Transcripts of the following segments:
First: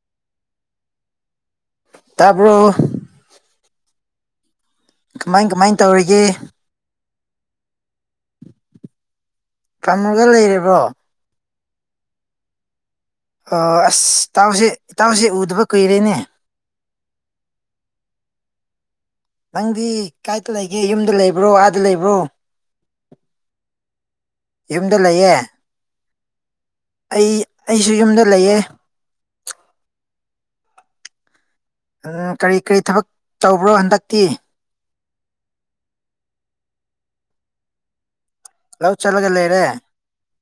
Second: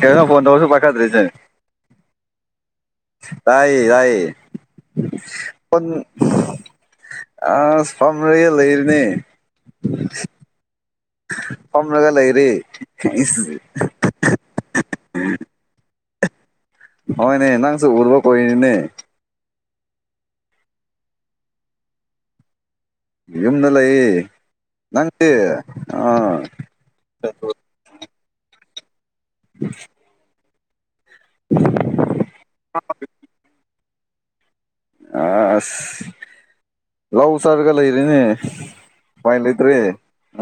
ꯀꯩꯅꯅ ꯐꯣꯟꯣꯟ ꯇ ꯁ ꯄꯥꯈꯗꯔꯤꯁꯦ ꯑꯗꯨꯣ ꯇꯏ ꯌꯥꯏ ꯀꯃꯥꯏ ꯀꯃꯥꯏ ꯇꯧꯔꯤꯒꯦ ꯑꯁ ꯄꯝꯔꯦ ꯂꯩꯔꯤꯅꯦ ꯐꯝꯃꯒ ꯂꯩꯔꯤꯕ꯭ꯔꯣ ꯀꯝꯂꯒ ꯂꯩꯔꯤꯦ ꯑꯁ ꯏꯇꯥꯎꯁꯦ ꯏꯇꯥꯎꯁꯦ ꯎꯗꯕ ꯀꯨꯏꯔꯦꯅꯦ ꯍꯅꯦ ꯅꯪ ꯆꯣ ꯎꯕ ꯀꯅꯤ ꯅ ꯅꯪꯗꯤ ꯀꯥꯏꯗ ꯂꯩꯒꯦ ꯌꯨꯝꯗ ꯂꯩꯕ꯭ꯔꯣ ꯑꯥꯗ ꯂꯩꯕ꯭ꯔꯣ ꯌꯨꯝꯗ ꯂꯩ ꯌꯨꯝꯗ ꯅꯪ ꯂꯩꯌꯦ ꯑ ꯑꯩ ꯑꯩꯁꯨ ꯌꯨꯝꯗ ꯂꯩꯑ [unintelligible] ꯀꯔꯤ ꯀꯔꯤ ꯊꯕꯛ ꯇꯧꯕ꯭ꯔꯣ ꯍꯟꯗꯛꯇꯤ ꯑꯁ ꯔꯥꯎ ꯆꯥꯔꯒ ꯂꯩꯔꯦꯅꯦ ꯂꯧ ꯆꯠꯂꯒ ꯂꯩꯔꯦ ꯐꯥꯏꯂꯗ꯭ꯔꯤ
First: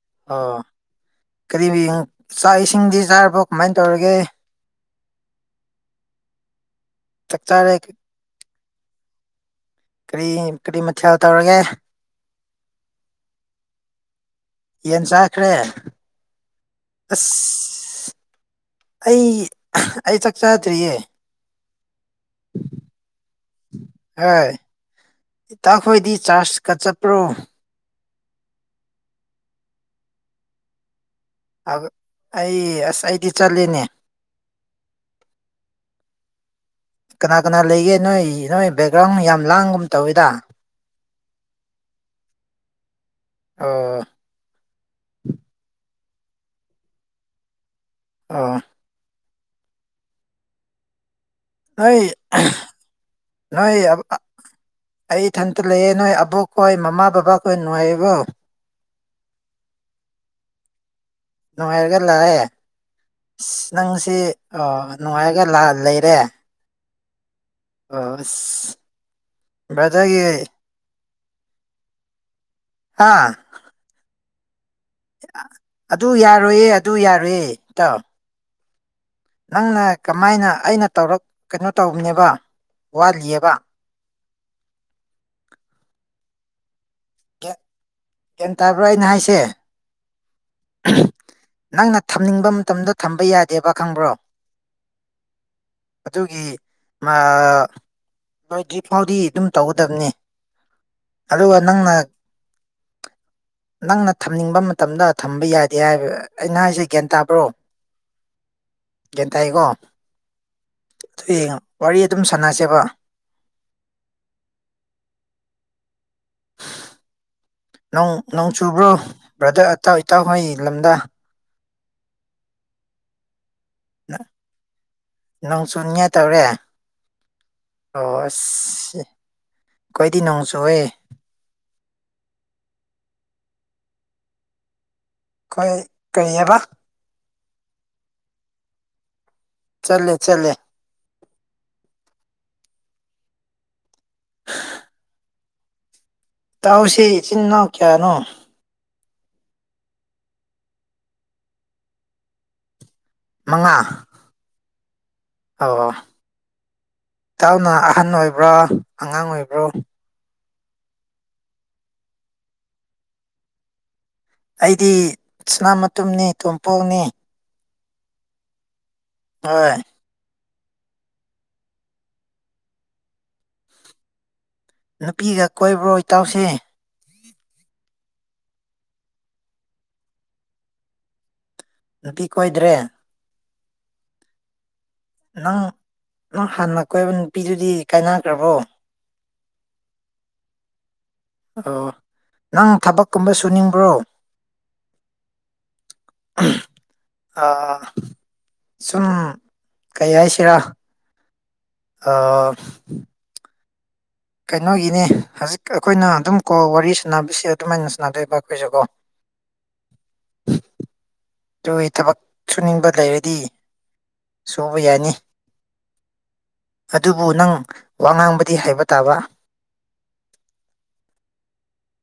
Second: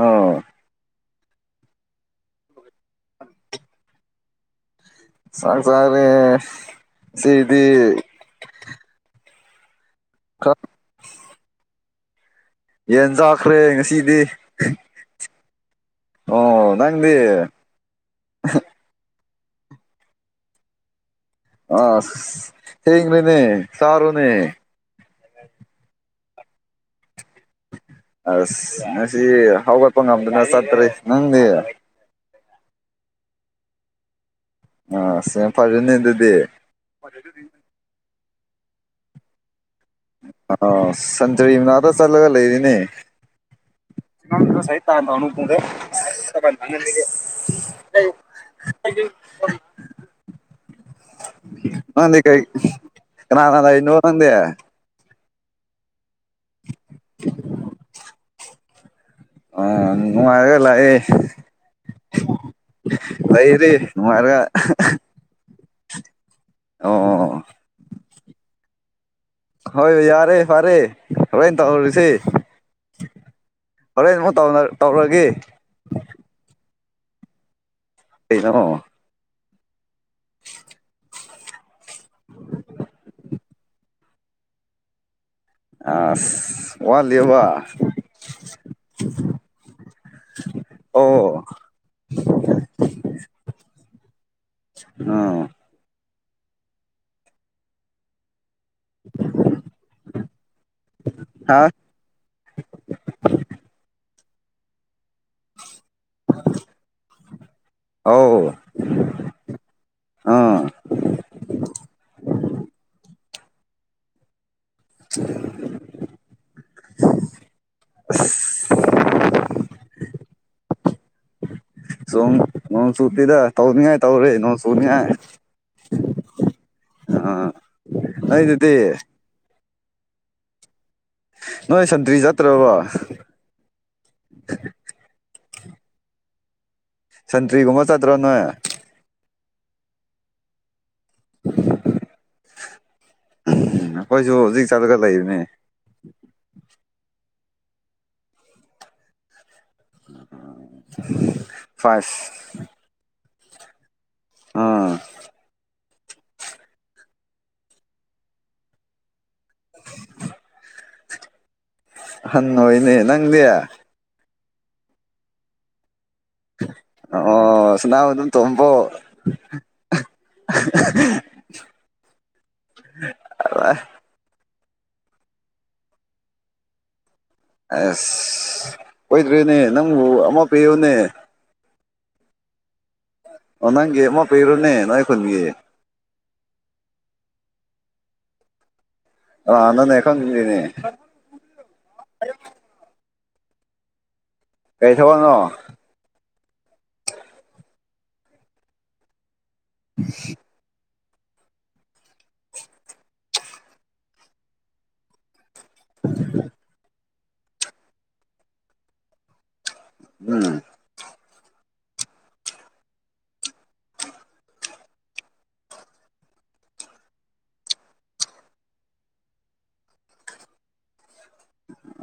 ꯑ ꯑꯣ ꯀꯔꯤ ꯆꯥꯛ ꯏꯁꯤꯡꯗꯤ ꯆꯥꯔꯕꯣ ꯀꯃꯥꯏꯅ ꯇꯧꯔꯒꯦ ꯆꯁꯔꯦ ꯆꯥꯛ ꯁꯤꯗꯤ ꯆꯥꯔꯦ ꯀꯔꯤ ꯀꯔꯤ ꯃꯊꯦꯜ ꯇꯧꯔꯒꯦ ꯌꯦꯟ ꯆꯥꯈ꯭ꯔꯦ ꯉꯁꯤꯗꯤ ꯇ꯭ꯔꯦ ꯗꯤ ꯑꯩ ꯑꯩ ꯆꯥꯛ ꯆꯗ꯭ꯔꯤꯌꯦ ꯑ ꯍꯦꯦꯅꯦ ꯆꯔꯣꯅꯦ ꯍꯣꯏ ꯏꯇꯥꯈꯣꯏꯗꯤ ꯆꯥꯔꯖꯀ ꯆꯠꯄ꯭ꯔꯣ ꯑꯁ ꯉꯁꯤ ꯍꯧꯒꯠꯄ ꯉꯝꯗꯅ ꯆꯠꯇ꯭ꯔꯤ ꯑꯩ ꯑꯁ ꯑꯩꯗꯤ ꯆꯠꯂꯤꯅꯦ ꯑꯁ ꯌꯥꯝ ꯐꯔꯦꯅꯦ ꯑꯗꯨꯗꯤ ꯀꯅꯥ ꯀꯅꯥ ꯂꯩꯒꯦ ꯅꯣꯏ ꯅꯣꯏ ꯕꯦꯛꯒ꯭ꯔꯥꯎꯟ ꯌꯥꯝ ꯂꯥꯡꯒꯨꯝ ꯇꯧꯏꯤꯗ ꯁꯖꯔꯤ ꯃꯅꯥꯗ ꯆꯂꯒ ꯂꯩꯔꯤꯅꯦ ꯑꯣ ꯇꯥ ꯇꯅ ꯀꯗ ꯄ ꯅꯦ ꯑꯥ ꯅꯣꯏ ꯅꯪꯗꯤ ꯀꯩ ꯀꯅꯥ ꯀꯅꯥ ꯅꯣꯏ ꯂꯩꯔꯤꯅꯣ ꯑ ꯅꯪꯗꯤ ꯑꯩ ꯏꯊꯟꯇ ꯂꯩꯑꯦ ꯅꯣꯏ ꯑꯕꯣꯛꯈꯣꯏ ꯃꯃꯥ ꯕꯕꯥꯈꯣꯏ ꯅꯨꯡꯉꯥꯏꯕꯣ ꯑ ꯅꯨꯡꯉꯥꯏꯒꯦ ꯂꯥꯛꯑ ꯅꯨꯡꯉꯥꯏꯔꯒ ꯂꯛꯢ ꯑꯁ ꯂꯩꯔꯤ ꯅꯪꯁꯤ ꯅꯨꯡꯉꯥꯏꯔꯒ ꯅꯨꯡꯉꯥꯏꯔꯒ ꯂꯩꯔꯦ ꯑꯣ ꯑꯣ ꯑꯣ ꯑꯣ ꯑꯁ ꯍꯣꯏ ꯕ꯭ꯔꯗꯔꯒꯤ ꯌꯥꯔꯦ ꯐꯔꯦ ꯍꯣꯔꯦꯟ ꯇꯧꯔꯁꯦ ꯍꯥꯥ ꯇꯧꯗꯅ ꯑꯗꯨ ꯌꯥꯔꯣꯏꯌꯦ ꯑꯗꯨ ꯌꯥꯔꯣꯏꯌꯦ ꯢꯇꯥꯎ ꯀꯩꯅꯣ ꯅꯪꯅ ꯀꯃꯥꯏꯅ ꯑꯩꯅ ꯇꯧꯔꯛ ꯀꯩꯅꯣ ꯇꯧꯕꯅꯦꯕ ꯋꯥꯠꯂꯤꯑꯕ ꯑ ꯋꯥꯠꯂꯤꯕ ꯒꯌꯥꯢꯟ ꯇꯕ꯭ꯔꯣ ꯑꯩꯅ ꯍꯥꯏꯁꯦ ꯑꯣ ꯅꯪꯅ ꯊꯝꯅꯤꯡꯕ ꯃꯇꯝꯗ ꯊꯝꯕ ꯌꯥꯗꯦꯕ ꯈꯪꯕ꯭ꯔꯣ ꯑꯥ ꯑꯗꯨꯒꯤ ꯃꯥ ꯂꯣꯏꯗ꯭ꯔꯤ ꯐꯥꯎꯗꯤ ꯑꯗꯨꯝ ꯇꯧꯒꯗꯕꯅꯤ ꯑꯗꯨꯒ ꯍꯥ ꯅꯪꯅ ꯅꯪꯅ ꯊꯝꯅꯤꯡꯕ ꯃꯇꯝꯗ ꯊꯝꯕ ꯌꯥꯗꯦ ꯍꯥꯏꯕ ꯑꯩ ꯅꯍꯥꯢꯁꯦ ꯒ꯭ꯌꯥꯟ ꯇꯥꯕ꯭ꯔꯣ ꯑꯧ ꯒ꯭ꯌꯥꯟ ꯇꯥꯏꯀꯣ ꯑꯥ ꯑꯗꯨ ꯌꯦꯡꯉꯣ ꯋꯥꯔꯤ ꯑꯗꯨꯝ ꯁꯥꯟꯅꯁꯦꯕ [unintelligible] ꯅꯣꯡ ꯆꯨꯕ꯭ꯔꯣ ꯕ꯭ꯔꯥꯗꯔ ꯑꯇꯥꯎ ꯏꯇꯥꯎ ꯍꯣꯏ ꯂꯝꯗ ꯁꯣꯝ ꯅꯣꯡ ꯆꯨꯗꯦꯗꯥ ꯇꯧꯅꯤꯡꯉꯥꯏ ꯇꯧꯔꯤ ꯅꯣꯡ ꯆꯅꯤꯡꯉꯥꯏ ꯅꯣꯡ ꯆꯨꯅꯤꯡꯉꯥꯏ ꯇꯧꯔꯦ ꯑ ꯑꯩꯗꯗꯤ ꯑꯩꯈꯣꯢꯗꯤ ꯅꯣꯡ ꯆꯨꯢꯌꯦ ꯅꯣꯏ ꯁꯟꯇ꯭ꯔꯤ ꯆꯠꯇ꯭ꯔꯕꯣ ꯑꯩꯈꯣꯏ ꯀꯔꯤꯑꯕ ꯁꯟꯇ꯭ꯔꯤꯒꯨꯝꯕ ꯆꯠꯇ꯭ꯔꯣ ꯅꯣꯏ ꯆꯠꯂꯦ ꯆꯠꯂꯦ ꯎꯝ ꯑꯩꯈꯣꯏꯁꯨ ꯍꯧꯖꯤꯛ ꯆꯠꯂꯒ ꯂꯩꯔꯤꯅꯦ ꯏꯇꯥꯎꯁꯤ ꯢꯆꯤꯟ ꯢꯅꯥꯎ ꯀꯌꯥꯅꯣ ꯐꯁ ꯃꯉꯥ ꯎꯝ ꯑꯣ ꯏꯇꯥꯎꯅ ꯑꯍꯟ ꯑꯣꯏꯕ꯭ꯔꯥ ꯑꯉꯥꯡ ꯑꯣꯏꯕ꯭ꯔꯣ ꯑꯍꯟ ꯑꯣꯢꯌꯦꯅꯦ ꯅꯡꯗꯤ ꯑꯩꯗꯤ ꯁꯅꯥ ꯃꯇꯨꯝꯅꯤ ꯇꯣꯝꯄꯣꯛꯅꯤ ꯑꯗꯨ ꯇꯝꯕꯣ ꯍꯣꯏ ꯑ ꯅꯨꯄꯤꯒ ꯀꯣꯏꯕ꯭ꯔꯣ ꯏꯇꯥꯎꯁꯦ ꯑꯁ ꯀꯣꯢꯗꯔꯤꯅꯦ ꯅꯡꯕꯨ ꯑꯃꯥ ꯄꯤꯌꯨꯅꯦ ꯅꯨꯄꯤ ꯀꯣꯏꯗ꯭ꯔꯦ ꯑꯣ ꯅꯪꯒꯤ ꯑꯃꯥ ꯄꯤꯕꯥꯅꯤ ꯅꯪ ꯅꯪ ꯍꯥꯟꯅ ꯀꯣꯏꯕ ꯅꯨꯄꯤꯗꯨꯗꯤ ꯀꯥꯏꯅꯈ꯭ꯔꯕꯣ ꯑꯅꯅꯦ ꯈꯅꯦ ꯀꯨꯝꯕ ꯁꯨ ꯅꯤꯡꯕ꯭ꯔꯣ ꯀꯩ ꯊꯕꯅ ꯑ ꯁꯨꯝ ꯀꯩ ꯍꯥꯏꯥꯏꯁꯤꯔꯥ ꯑ ꯀꯩꯅꯣꯒꯤꯅꯦ ꯍꯧꯖꯤꯛ ꯑꯩꯈꯣꯏꯅ ꯑꯗꯨꯝ ꯀꯣ ꯋꯥꯔꯤ ꯁ ꯁꯅꯥꯕꯤꯁꯤ ꯑꯗꯨꯃꯥꯏꯅ ꯁꯅꯗꯕ ꯀꯣꯏꯖꯒꯣ ꯎꯝ ꯑꯗꯨꯒꯤ ꯊꯕꯛ ꯁꯨꯅꯤꯡꯕ ꯂꯩꯔꯗꯤ ꯇꯧꯕ ꯌꯥꯅꯤ ꯑꯗꯨꯕꯨ ꯅꯪ ꯋꯥ ꯉꯥꯡꯕꯗꯤ ꯍꯥꯏꯕ ꯇꯥꯕ ꯗꯗ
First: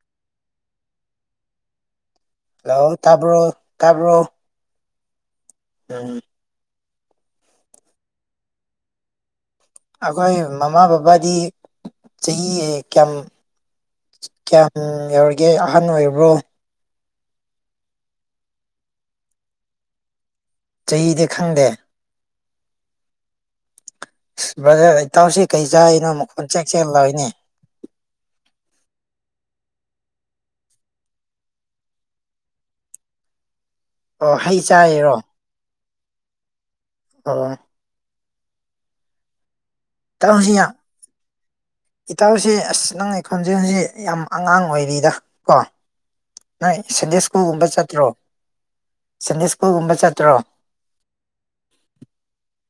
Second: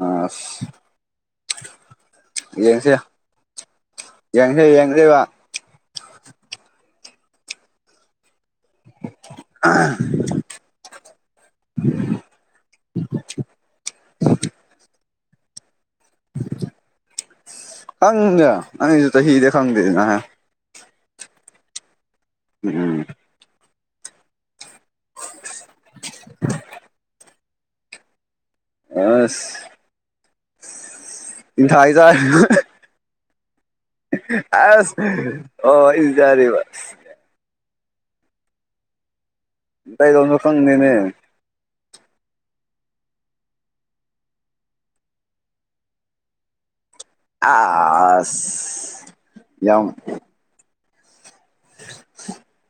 ꯑ ꯌꯦꯡꯁꯦ ꯍꯜꯂꯣ ꯇꯥꯕ꯭ꯔꯣ ꯇꯥꯕ꯭ꯔꯣ ꯌꯦꯡꯁꯦ ꯌꯦꯡꯁꯦ ꯎꯝ [unintelligible] ꯑꯩꯈꯣꯏ ꯃꯃꯥ ꯕꯕꯥꯗꯤ ꯆꯍꯤ ꯀꯌꯥꯝ ꯀꯌꯥꯝ ꯌꯥꯎꯔꯤꯒꯦ ꯑꯍꯟ ꯑꯣꯏꯔꯤꯕ꯭ꯔꯣ ꯈꯪꯗ ꯑꯉꯁꯨ ꯍꯗꯦ ꯈꯪꯗꯅꯦ ꯆꯍꯤꯗꯤ ꯈꯪꯗꯦ ꯎꯝ ꯕꯖꯔ ꯏꯇꯥꯎꯁꯤ ꯀꯩ ꯆꯥꯔꯤꯅꯣ ꯃꯈꯣꯟ ꯆꯦꯛ ꯆꯦꯛ ꯂꯏꯅꯦ ꯑꯁ ꯏ ꯊꯏꯖ ꯑꯣ ꯍꯩ ꯑ ꯆꯥꯔꯤꯔꯣ ꯍ ꯏꯖꯔꯦꯁ ꯑ ꯗꯥ ꯂꯣꯅ ꯏꯇꯥꯎꯁꯤ ꯌꯥꯝ ꯈꯪꯅꯅꯦ ꯏꯇꯥꯎꯁꯤ ꯑꯁ ꯅꯪꯒꯤ ꯈꯣꯟꯖꯦꯜꯁꯤ ꯌꯥꯝ ꯑꯉꯥꯡ ꯑꯣꯏꯔꯤꯗ ꯀꯣ ꯅꯣꯏ ꯁꯟꯗꯦ ꯁ꯭ꯀꯨꯜꯒꯨꯝꯕ ꯆꯠꯇ꯭ꯔꯣ ꯑꯁ ꯁꯟꯗꯦ ꯁ꯭ꯀꯨꯜꯒꯨꯝꯕ ꯆꯠꯇ꯭ꯔꯣ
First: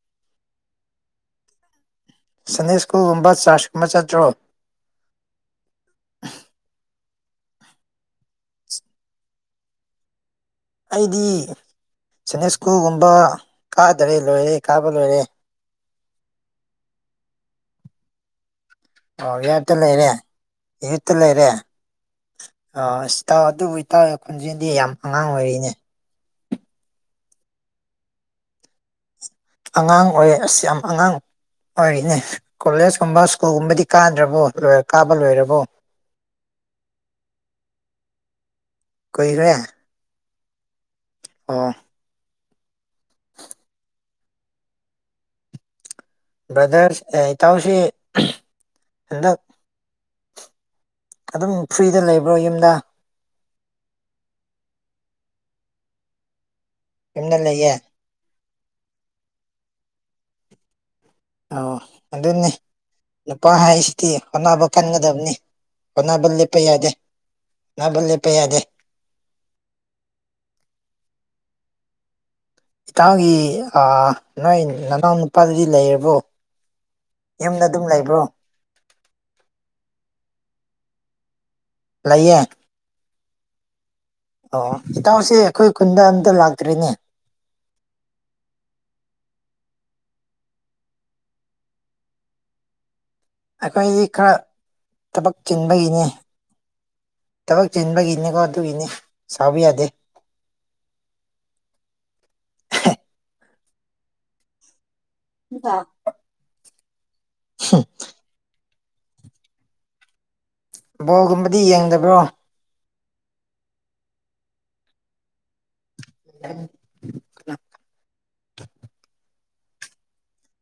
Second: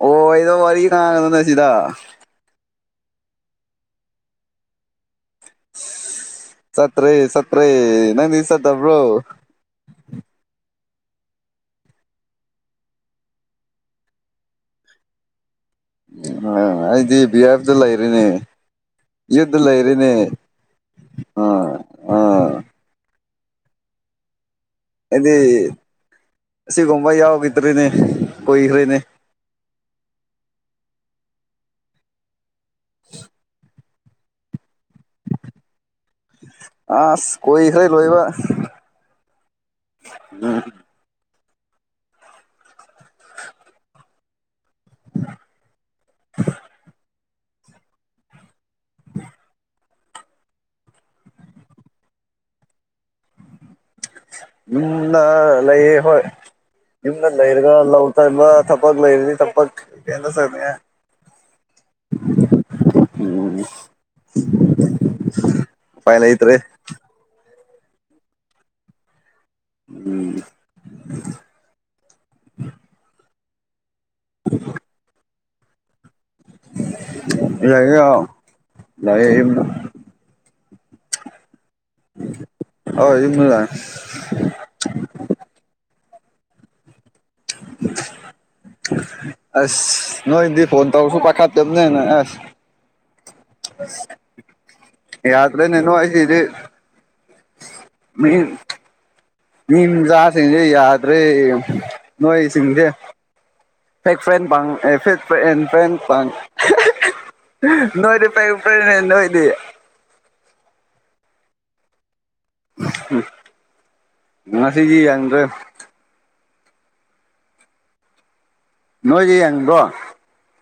ꯑꯣ ꯑꯩꯗ ꯋꯥꯔꯤ ꯋꯥꯔꯤ ꯀꯅꯥ ꯀ ꯅ ꯁꯤꯗ ꯁꯟꯗꯦ ꯁ꯭ꯀꯨꯜꯒꯨꯝꯕ ꯆꯥꯔꯆ ꯀꯨꯝꯕ ꯆꯠꯇ꯭ꯔꯣ ꯁꯠꯔꯤ ꯁꯠꯔꯤ ꯅꯪ ꯁꯠꯇꯕ꯭ꯔꯣ ꯑꯩꯗꯤ ꯁꯅꯤꯁꯀꯨꯒꯨꯝꯕ ꯀꯥꯗꯔꯦ ꯂꯣꯏꯔꯦ ꯀꯥꯕ ꯂꯣꯏꯔꯦ ꯑ ꯑꯩꯗꯤ ꯕꯤꯍꯥꯕꯇ ꯂꯩꯔꯅꯦ ꯑ ꯌꯥꯠꯇ ꯂꯩꯔꯦ ꯌꯨꯠꯇ ꯂꯩꯔꯦ ꯑ ꯑꯥ ꯑꯥ ꯑ ꯏ ꯇꯥꯎ ꯑꯗꯨꯕꯨ ꯇꯧꯋꯦ ꯈꯣꯟꯖꯦꯜꯗꯤ ꯌꯥꯝ ꯑꯉꯥꯡ ꯑꯣꯏꯔꯤꯅꯦ ꯑꯁꯤ ꯀꯣꯕ ꯌꯥꯎ ꯀꯗꯔꯅꯦ ꯀ ꯏꯈꯔꯦꯅꯦ ꯑꯉꯥꯡ ꯑꯣꯏꯌꯦ ꯑꯁꯤꯁ ꯌꯥꯝ ꯑꯉꯥꯡ ꯑꯣꯏꯔꯤꯅꯦ ꯀꯣꯂꯦꯖꯀꯨꯝꯕ ꯁ꯭ꯀꯨꯜꯒꯨꯝꯕꯗꯤ ꯀꯥꯗ꯭ꯔꯕꯣ ꯀꯥꯕ ꯂꯣꯏꯔꯕꯣ ꯑ ꯀ ꯈꯔ ꯂꯣꯏꯕ ꯑ ꯕ꯭ꯔꯗꯔꯁ ꯏꯇꯥꯎꯁꯤ ꯍꯟꯗꯛ ꯑꯗꯨꯝ ꯐ꯭ꯔꯤꯗ ꯂꯩꯕ꯭ꯔꯣ ꯌꯨꯝꯗ ꯌꯨꯝꯅ ꯂꯩꯌꯦ ꯍꯣꯏ ꯌꯨꯝꯗ ꯂꯩꯔꯒ ꯂꯧ ꯇꯕ ꯊꯄꯒ ꯂꯣꯏꯗꯤ ꯊꯄꯛ ꯀꯗ ꯁꯅꯤ ꯑꯣ ꯑꯗꯨꯗꯅꯤ ꯅꯨꯄꯥ ꯍꯥꯏꯁꯤꯗꯤ ꯍꯣꯠꯅꯕ ꯀꯟꯒꯗꯕꯅꯤ ꯎꯄꯥꯏ ꯍꯣꯅꯕ ꯂꯩꯇ꯭ꯔꯦ ꯂꯦꯞꯄ ꯌꯥꯗꯦ ꯅꯥꯕꯜ ꯂꯦꯞꯄ ꯌꯥꯗꯦ ꯎꯝ ꯏꯇꯥꯎꯒꯤ ꯅꯣꯏ ꯅꯅꯥꯎ ꯅꯨꯄꯥꯗꯨꯗꯤ ꯂꯩꯔꯕꯣ ꯌꯨꯝꯗ ꯑꯗꯨꯝ ꯂꯩ ꯂꯩꯕ꯭ꯔꯣ ꯂꯩꯕ ꯂꯩꯌꯦ ꯂꯥꯏ ꯑꯣ ꯏꯇꯥꯎꯁꯦ ꯑꯩꯈꯣꯏ ꯈꯨꯟꯗ ꯑꯝꯇ ꯂꯥꯛꯇ꯭ꯔꯤꯅꯦ ꯑꯁ ꯅꯣꯏꯗꯤ ꯐꯣꯟ ꯇꯧꯔꯁꯨ ꯄꯥꯈꯥꯠꯇꯕꯅꯦꯅ ꯑꯁ ꯑꯩꯈꯣꯏꯗꯤ ꯈꯔ ꯊꯕꯛ ꯌꯥꯗ꯭ꯔꯦꯅꯦ ꯆꯤꯟꯕꯒꯤꯅꯤ ꯅꯣꯏꯁꯤꯗꯤ ꯊꯕꯛ ꯆꯤꯟꯕꯒꯤꯅꯤꯀꯣ ꯑꯗꯨꯒꯤꯅꯤ ꯁꯥꯎꯕ ꯌꯥꯗꯦ ꯅꯤꯡꯝꯖꯥ ꯁꯤꯤꯡꯗꯦꯗ꯭ꯔꯦ ꯅꯣꯏꯣꯏ ꯁꯤꯤꯡꯗꯦ ꯐ ꯐꯦꯟ ꯄꯥꯡ ꯑꯦ ꯐ ꯐ ꯐ꯭ꯔꯦꯟ ꯄ ꯅꯣꯏꯗꯤ ꯐ ꯄꯦꯅ ꯍꯣꯏꯗꯌꯦꯦ ꯕꯣꯒꯨꯝꯕꯗꯤ ꯌꯦꯡꯗꯕ꯭ꯔꯣ ꯉ ꯁꯤꯗ [unintelligible] ꯅꯣꯏꯦ ꯍꯪꯗꯣ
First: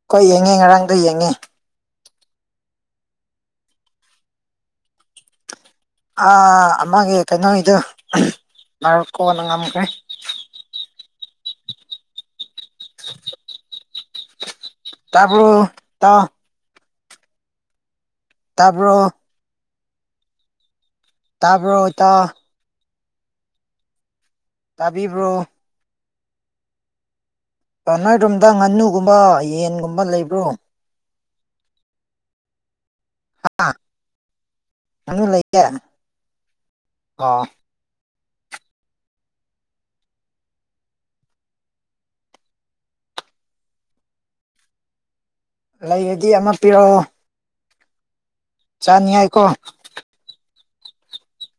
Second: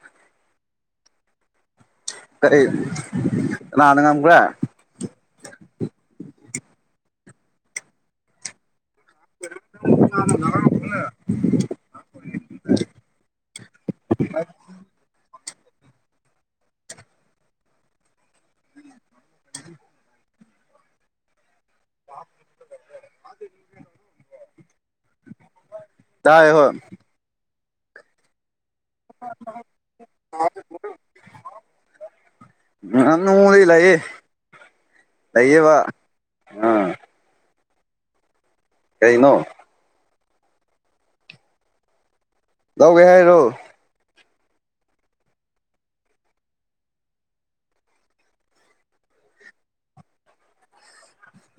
ꯍꯣꯏ ꯌꯦꯡꯉꯦ ꯉꯔꯥꯡꯗ ꯌꯦꯡꯉꯦ ꯀꯩ ꯂꯅꯉꯝ ꯀ ꯑ ꯑꯃꯒꯤꯦ ꯀꯩꯅꯣ ꯏꯣ ꯦ ꯇ ꯇꯥꯄꯣ ꯎ ꯇꯥꯄ ꯑꯣꯇ ꯑꯦ ꯇꯥꯕꯤꯕ꯭ꯔꯣ ꯇꯥꯏ ꯍꯣꯏ ꯆꯅꯥꯏꯔꯣꯝꯗ ꯉꯥꯅꯨꯒꯨꯝꯕ ꯌꯦꯟꯒꯨꯝꯕ ꯂꯩꯕ꯭ꯔꯣ ꯉꯥꯟ ꯅꯣꯡꯃꯗꯤ ꯂꯩꯌꯦ ꯉꯥꯅꯨ ꯂꯩꯌꯦ ꯂꯩꯌꯦꯕ ꯑꯥ ꯑꯣ ꯀꯅꯣ ꯂꯧꯒꯦ ꯍꯥꯏꯔꯣ ꯂꯩꯔꯗꯤ ꯑꯃ ꯄꯤꯔꯛꯑꯣ ꯆꯥꯅꯤꯌꯥꯥꯏꯀꯣ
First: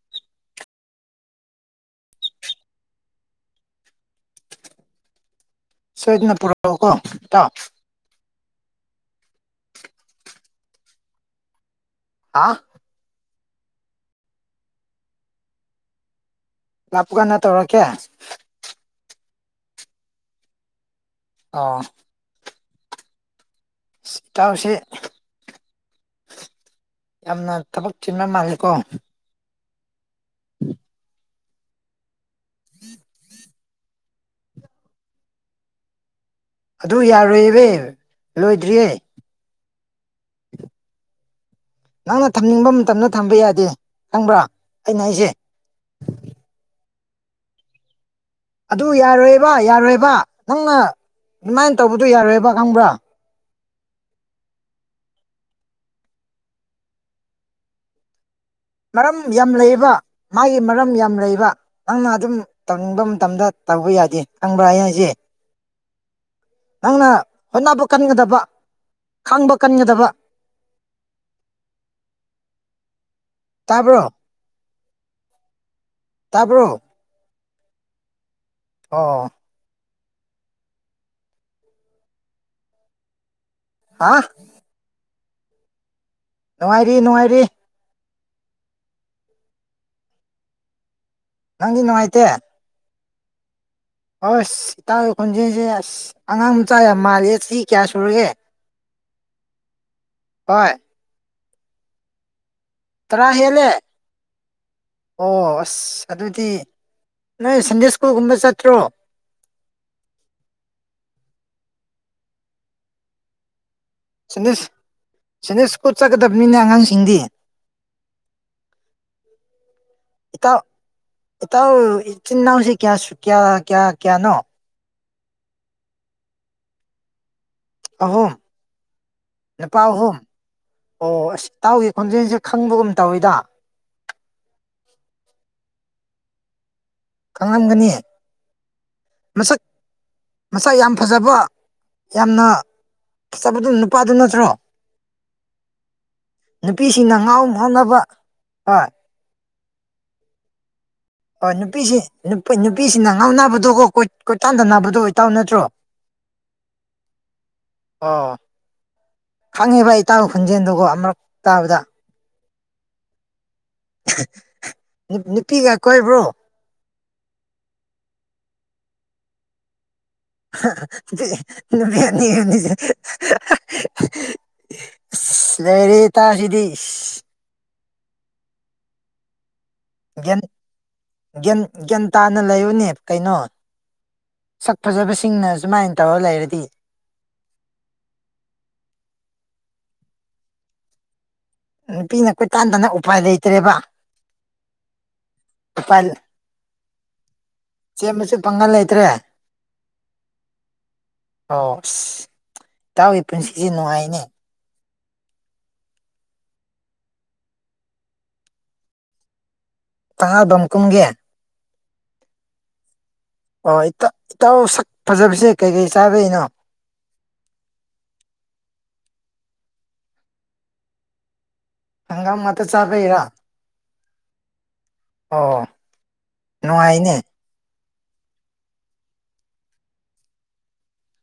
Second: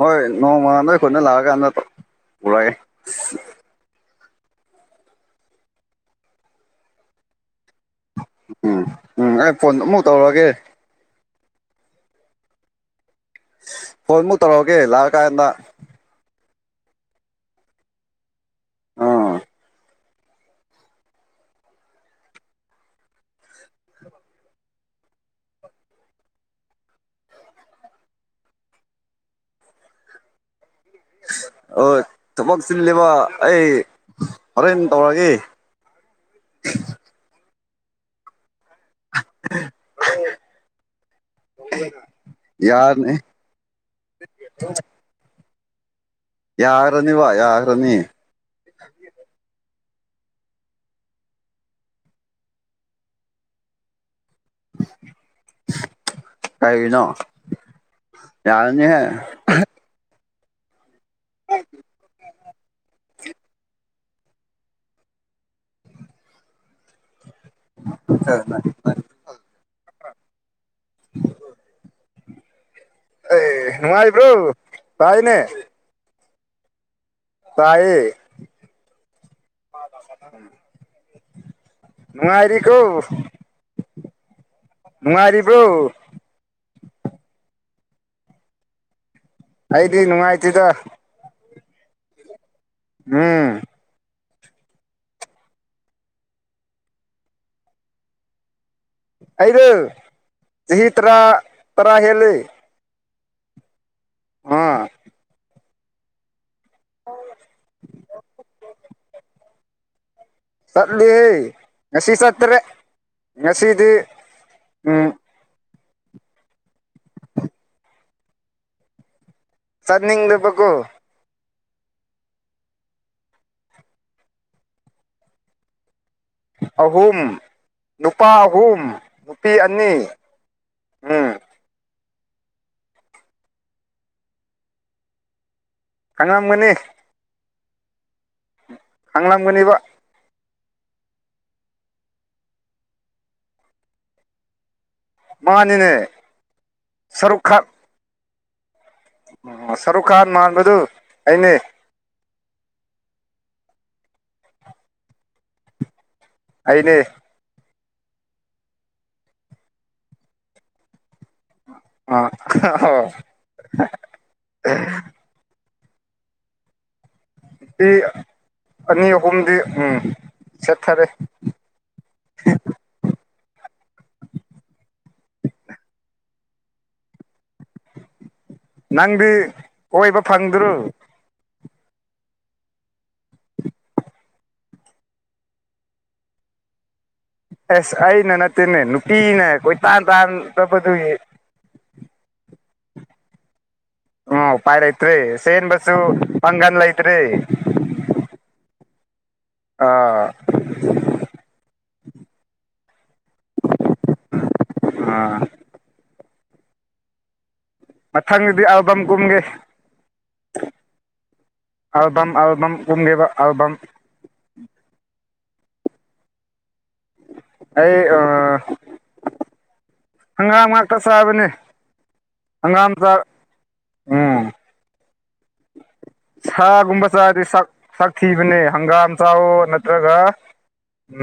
ꯍꯣꯏ ꯅꯣꯡꯃ ꯅꯣꯏ ꯈꯨꯣꯏꯠꯅ ꯂꯥꯛꯑꯀꯥꯟꯗ ꯄꯨꯔꯛꯒꯦ ꯁꯣꯏꯗꯅ ꯄꯨꯔꯛꯣ ꯀꯣ ꯇꯥꯎ ꯎꯝ ꯎꯝ ꯑꯩ ꯐꯣꯟ ꯑꯃꯨꯛ ꯇꯧꯔꯛꯑꯒꯦ ꯑ ꯐꯣꯟꯃꯨꯛ ꯇꯧꯔꯛꯑꯒꯦ ꯂꯥꯛꯑ ꯀꯥꯟꯗ ꯂꯞꯄ ꯀꯥꯟꯗ ꯇꯧꯔꯀꯦ ꯑꯥ ꯑꯥ ꯁꯤꯇꯁꯦ ꯌꯥꯝꯅ ꯊꯕꯛ ꯆꯤꯟꯕ ꯃꯥꯂꯦꯀꯣ ꯎꯝ ꯑꯣ ꯊꯕꯛ ꯆꯤꯜꯂꯤꯕ ꯑꯩ ꯍꯣꯔꯦꯟ ꯇꯧꯔꯒꯦ ꯑꯗꯨ ꯌꯥꯔꯣꯏꯕ ꯂꯣꯏꯗ꯭ꯔꯤꯌꯦ ꯅꯪꯅ ꯊꯝꯅꯤꯡꯕ ꯃꯇꯝꯗ ꯌꯥꯔꯅꯤ ꯊꯝꯕ ꯌꯥꯗꯦ ꯈꯪꯕ꯭ꯔꯥ ꯑꯩꯅ ꯑꯩꯁꯦ ꯌꯥ ꯔꯅꯤ ꯋꯥ ꯌꯥꯒ ꯔꯅꯤ ꯑꯗꯨ ꯌꯥꯔꯣꯏꯕ ꯌꯥꯔꯣꯏꯕ ꯅꯪꯅ ꯑꯗꯨꯃꯥꯏꯅ ꯇꯧꯕꯗꯨꯣ ꯌꯥꯔꯣꯏꯕ ꯈꯪꯕ꯭ꯔꯥ ꯀꯥꯏꯅ ꯃꯔꯝ ꯌꯥꯝ ꯂꯩꯌꯦꯕ ꯃꯥꯒꯤ ꯃꯔꯝ ꯌꯥꯝ ꯂꯩꯕ ꯅꯪꯅ ꯑꯗꯨꯝ ꯇꯧꯅꯤꯡꯕ ꯃꯇꯝꯗ ꯇꯧꯕ ꯌꯥꯏꯦ ꯈꯪꯕ꯭ꯔꯥ ꯍꯌꯦꯡ ꯑꯩꯁꯦ ꯅꯪꯅ ꯍꯣꯠꯅꯕ ꯀꯟꯒꯗꯕ ꯈꯥꯡꯕ ꯀꯟꯒꯗꯕ [inaudible] ꯑꯦ ꯇꯥꯕ꯭ꯔꯣ ꯅꯅꯨꯡꯉꯥꯏꯕ꯭ꯔꯣ ꯄꯥꯏꯅꯦ ꯇꯄꯣ ꯇꯌꯦꯌꯦ ꯑ ꯅꯨꯡꯉꯥꯏꯔꯤ ꯀꯣ ꯍꯥ ꯅꯨꯡꯉꯔꯤꯕꯔꯤꯕ꯭ꯔꯣ ꯅꯨꯡꯉꯥꯏꯔꯤ ꯅꯨꯡꯉꯥꯏꯔꯤ ꯑꯩꯗꯤ ꯅꯨꯡꯉꯥꯏꯇꯗ ꯅꯪꯗꯤ ꯅꯅꯨꯡꯉꯥꯏꯇꯦ ꯎꯝ ꯑꯣꯏ ꯑꯁ ꯏꯇꯥꯥꯛ ꯈꯣꯟꯖꯦꯜꯁꯦ ꯑꯁ ꯑꯉꯥꯡ ꯃꯆꯥ ꯌꯥꯝ ꯃꯥꯜꯂꯤꯦ ꯁꯤ ꯀꯌꯥ ꯁꯨꯔꯒꯦ ꯑꯩꯗ ꯍꯣꯏ ꯆꯍꯤ ꯇꯔꯥ ꯇꯔꯥ ꯍꯦꯜꯜꯂꯤ ꯇꯔꯥ ꯍꯦꯜꯂꯦ ꯑꯣ ꯑꯁ ꯑꯗꯨꯗꯤ ꯅ ꯁꯤꯟꯖꯦ ꯁꯀꯨꯜꯒꯨꯝꯕ ꯆ ꯊ꯭ꯔꯣ ꯆꯠꯂꯤ ꯉꯁꯤ ꯁꯠꯇꯔ ꯉꯁꯤ ꯁꯅꯤꯁ ꯁꯅꯤꯁ ꯈꯨꯠ ꯆꯠꯀꯗꯕꯅꯤꯅ ꯑꯉꯥꯡꯁꯤꯡꯗꯤ ꯏꯇꯥꯎ ꯆꯠꯅꯤꯡꯗꯕꯣ ꯏꯇꯥꯎ ꯏ ꯆꯤꯟꯅꯥꯎꯁꯤꯦ ꯀꯌꯥꯁꯨ ꯀꯌꯥ ꯀꯌꯥ ꯀꯌꯥꯅꯣ ꯑꯍꯨꯝ ꯅꯨꯄꯥ ꯑꯍꯨꯝ ꯅꯨꯄꯤ ꯅꯨꯄꯥ ꯑꯅꯤ ꯑꯍꯨꯝ ꯎꯝ ꯑꯣ ꯑꯁ ꯏꯇꯥꯎꯒꯤ ꯈꯣꯟꯖꯦꯜꯁꯦ ꯈꯪꯕꯒꯨꯝ ꯇꯧꯋꯤꯗ ꯀꯪꯉꯝꯒꯅꯤ ꯀꯝꯒꯅꯤ ꯍꯪꯂꯝꯒꯅꯤꯕ ꯃꯁꯛ ꯌꯥꯝ ꯐꯖꯕ ꯌꯥꯝꯅ ꯐꯖꯕꯗꯨ ꯅꯨꯄꯥꯗꯨ ꯅꯠꯇ꯭ꯔꯣ ꯃꯥꯅꯤꯅꯦ ꯅꯨꯄꯤꯁꯤꯡꯅ ꯁꯔꯨꯛ ꯉꯥꯎ ꯉꯥꯎꯅꯕ ꯍꯣꯏ ꯁꯔꯨ ꯀꯥ ꯃꯥꯥꯟꯕꯗꯨ ꯍ ꯅꯨꯄꯤꯁꯤ ꯅꯨ ꯅꯨꯄꯤꯁꯤꯅ ꯉꯥꯎ ꯅꯥꯕꯗꯣꯀꯣ ꯀꯣꯏ ꯀꯣꯏꯇꯥꯟꯗꯅꯥꯕꯗꯣ ꯑꯣꯏꯇꯥꯎ ꯅꯠꯇ꯭ꯔꯣ ꯑꯩꯅꯦ ꯑꯣ ꯈꯪꯉꯤ ꯚ ꯇꯥꯕ ꯈꯨꯟꯖꯦꯜꯗꯨꯒꯣ ꯑꯃꯛ ꯇꯥꯕꯗ ꯍꯣ ꯅꯨꯄꯤꯒ ꯀꯣꯏꯕ꯭ꯔꯣ ꯅꯨꯄꯤ ꯑꯅꯤ ꯑꯍꯨꯝꯗꯤ ꯎꯝ ꯁꯦꯠꯊꯔꯦ ꯅꯃꯤ ꯌꯥꯅꯤꯅꯤ ꯂꯩꯦꯔꯤ ꯇ ꯁꯤꯗꯤ ꯅꯪꯗꯤ ꯀꯣꯏꯕ ꯒ꯭ꯌꯥꯟ ꯐꯪꯗ꯭ꯔꯣ ꯒ꯭ꯌꯥꯟ ꯒ꯭ꯌꯥꯟ ꯇꯥꯅ ꯂꯩꯌꯨꯅꯦ ꯀꯩꯅꯣ ꯁꯛ ꯐꯖꯕꯁꯤꯡꯅ ꯁꯨꯃꯥꯏꯅ ꯇꯧꯔ ꯂꯩꯔꯗꯤ ꯑꯦꯁ ꯑꯩꯅ ꯅꯠꯇꯦꯅꯦ ꯅꯨꯄꯤꯅꯦ ꯀꯣꯏ ꯇꯥꯟ ꯇꯥꯟꯗꯕꯗꯨꯒꯤ ꯅꯨꯄꯤꯅ ꯀꯣꯏꯇꯥꯥꯟ ꯇꯅ ꯎꯄꯥꯏ ꯂꯩꯇ꯭ꯔꯦꯕ ꯑꯣ ꯎꯄꯥꯏ ꯂꯩꯇ꯭ꯔꯔꯤ ꯆꯦꯟꯕꯁꯨ ꯎꯄꯥꯏ ꯄꯥꯡꯒꯟ ꯂꯩꯇ꯭ꯔꯤ ꯆꯦꯟꯕꯁꯨ ꯄꯥꯡꯒꯜ ꯂꯩꯇ꯭ꯔꯦ ꯑꯥ ꯑꯣꯁ ꯏ ꯇꯥꯎꯋ ꯄꯨꯟꯁꯤꯁꯦ ꯅꯨꯡꯉꯥꯏꯅꯦ ꯑꯥ ꯃꯊꯪ ꯑꯗꯨꯗꯤ ꯑꯕꯝ ꯀꯨꯝꯒꯦ ꯇꯉꯥ ꯝꯀꯨꯝꯒꯦ ꯑꯗꯨꯜꯗꯝ ꯑꯜꯕꯝ ꯀꯨꯝꯗꯦꯕ ꯑꯣ ꯏꯇꯥꯎ ꯁꯛ ꯐꯖꯕꯁꯦ ꯀꯩꯀꯩ ꯆꯥꯗꯩꯅꯣ ꯑꯩ ꯍꯪꯒꯥꯝ ꯉꯥꯛꯇ ꯆꯥꯕꯅꯦ ꯍꯒꯥꯝ ꯃ ꯍꯪꯒꯥꯝ ꯆꯥꯕ ꯆꯥꯛ ꯏꯔ ꯎꯝ ꯁꯥꯒꯨꯝꯕ ꯅꯨꯡꯉꯥꯏꯅꯦ ꯆꯗꯤ ꯁꯛ ꯊꯤꯕꯅꯦ ꯍꯪꯒꯥꯝ ꯆꯥꯎꯋꯣ ꯅꯠꯇ꯭ꯔꯒ ꯎ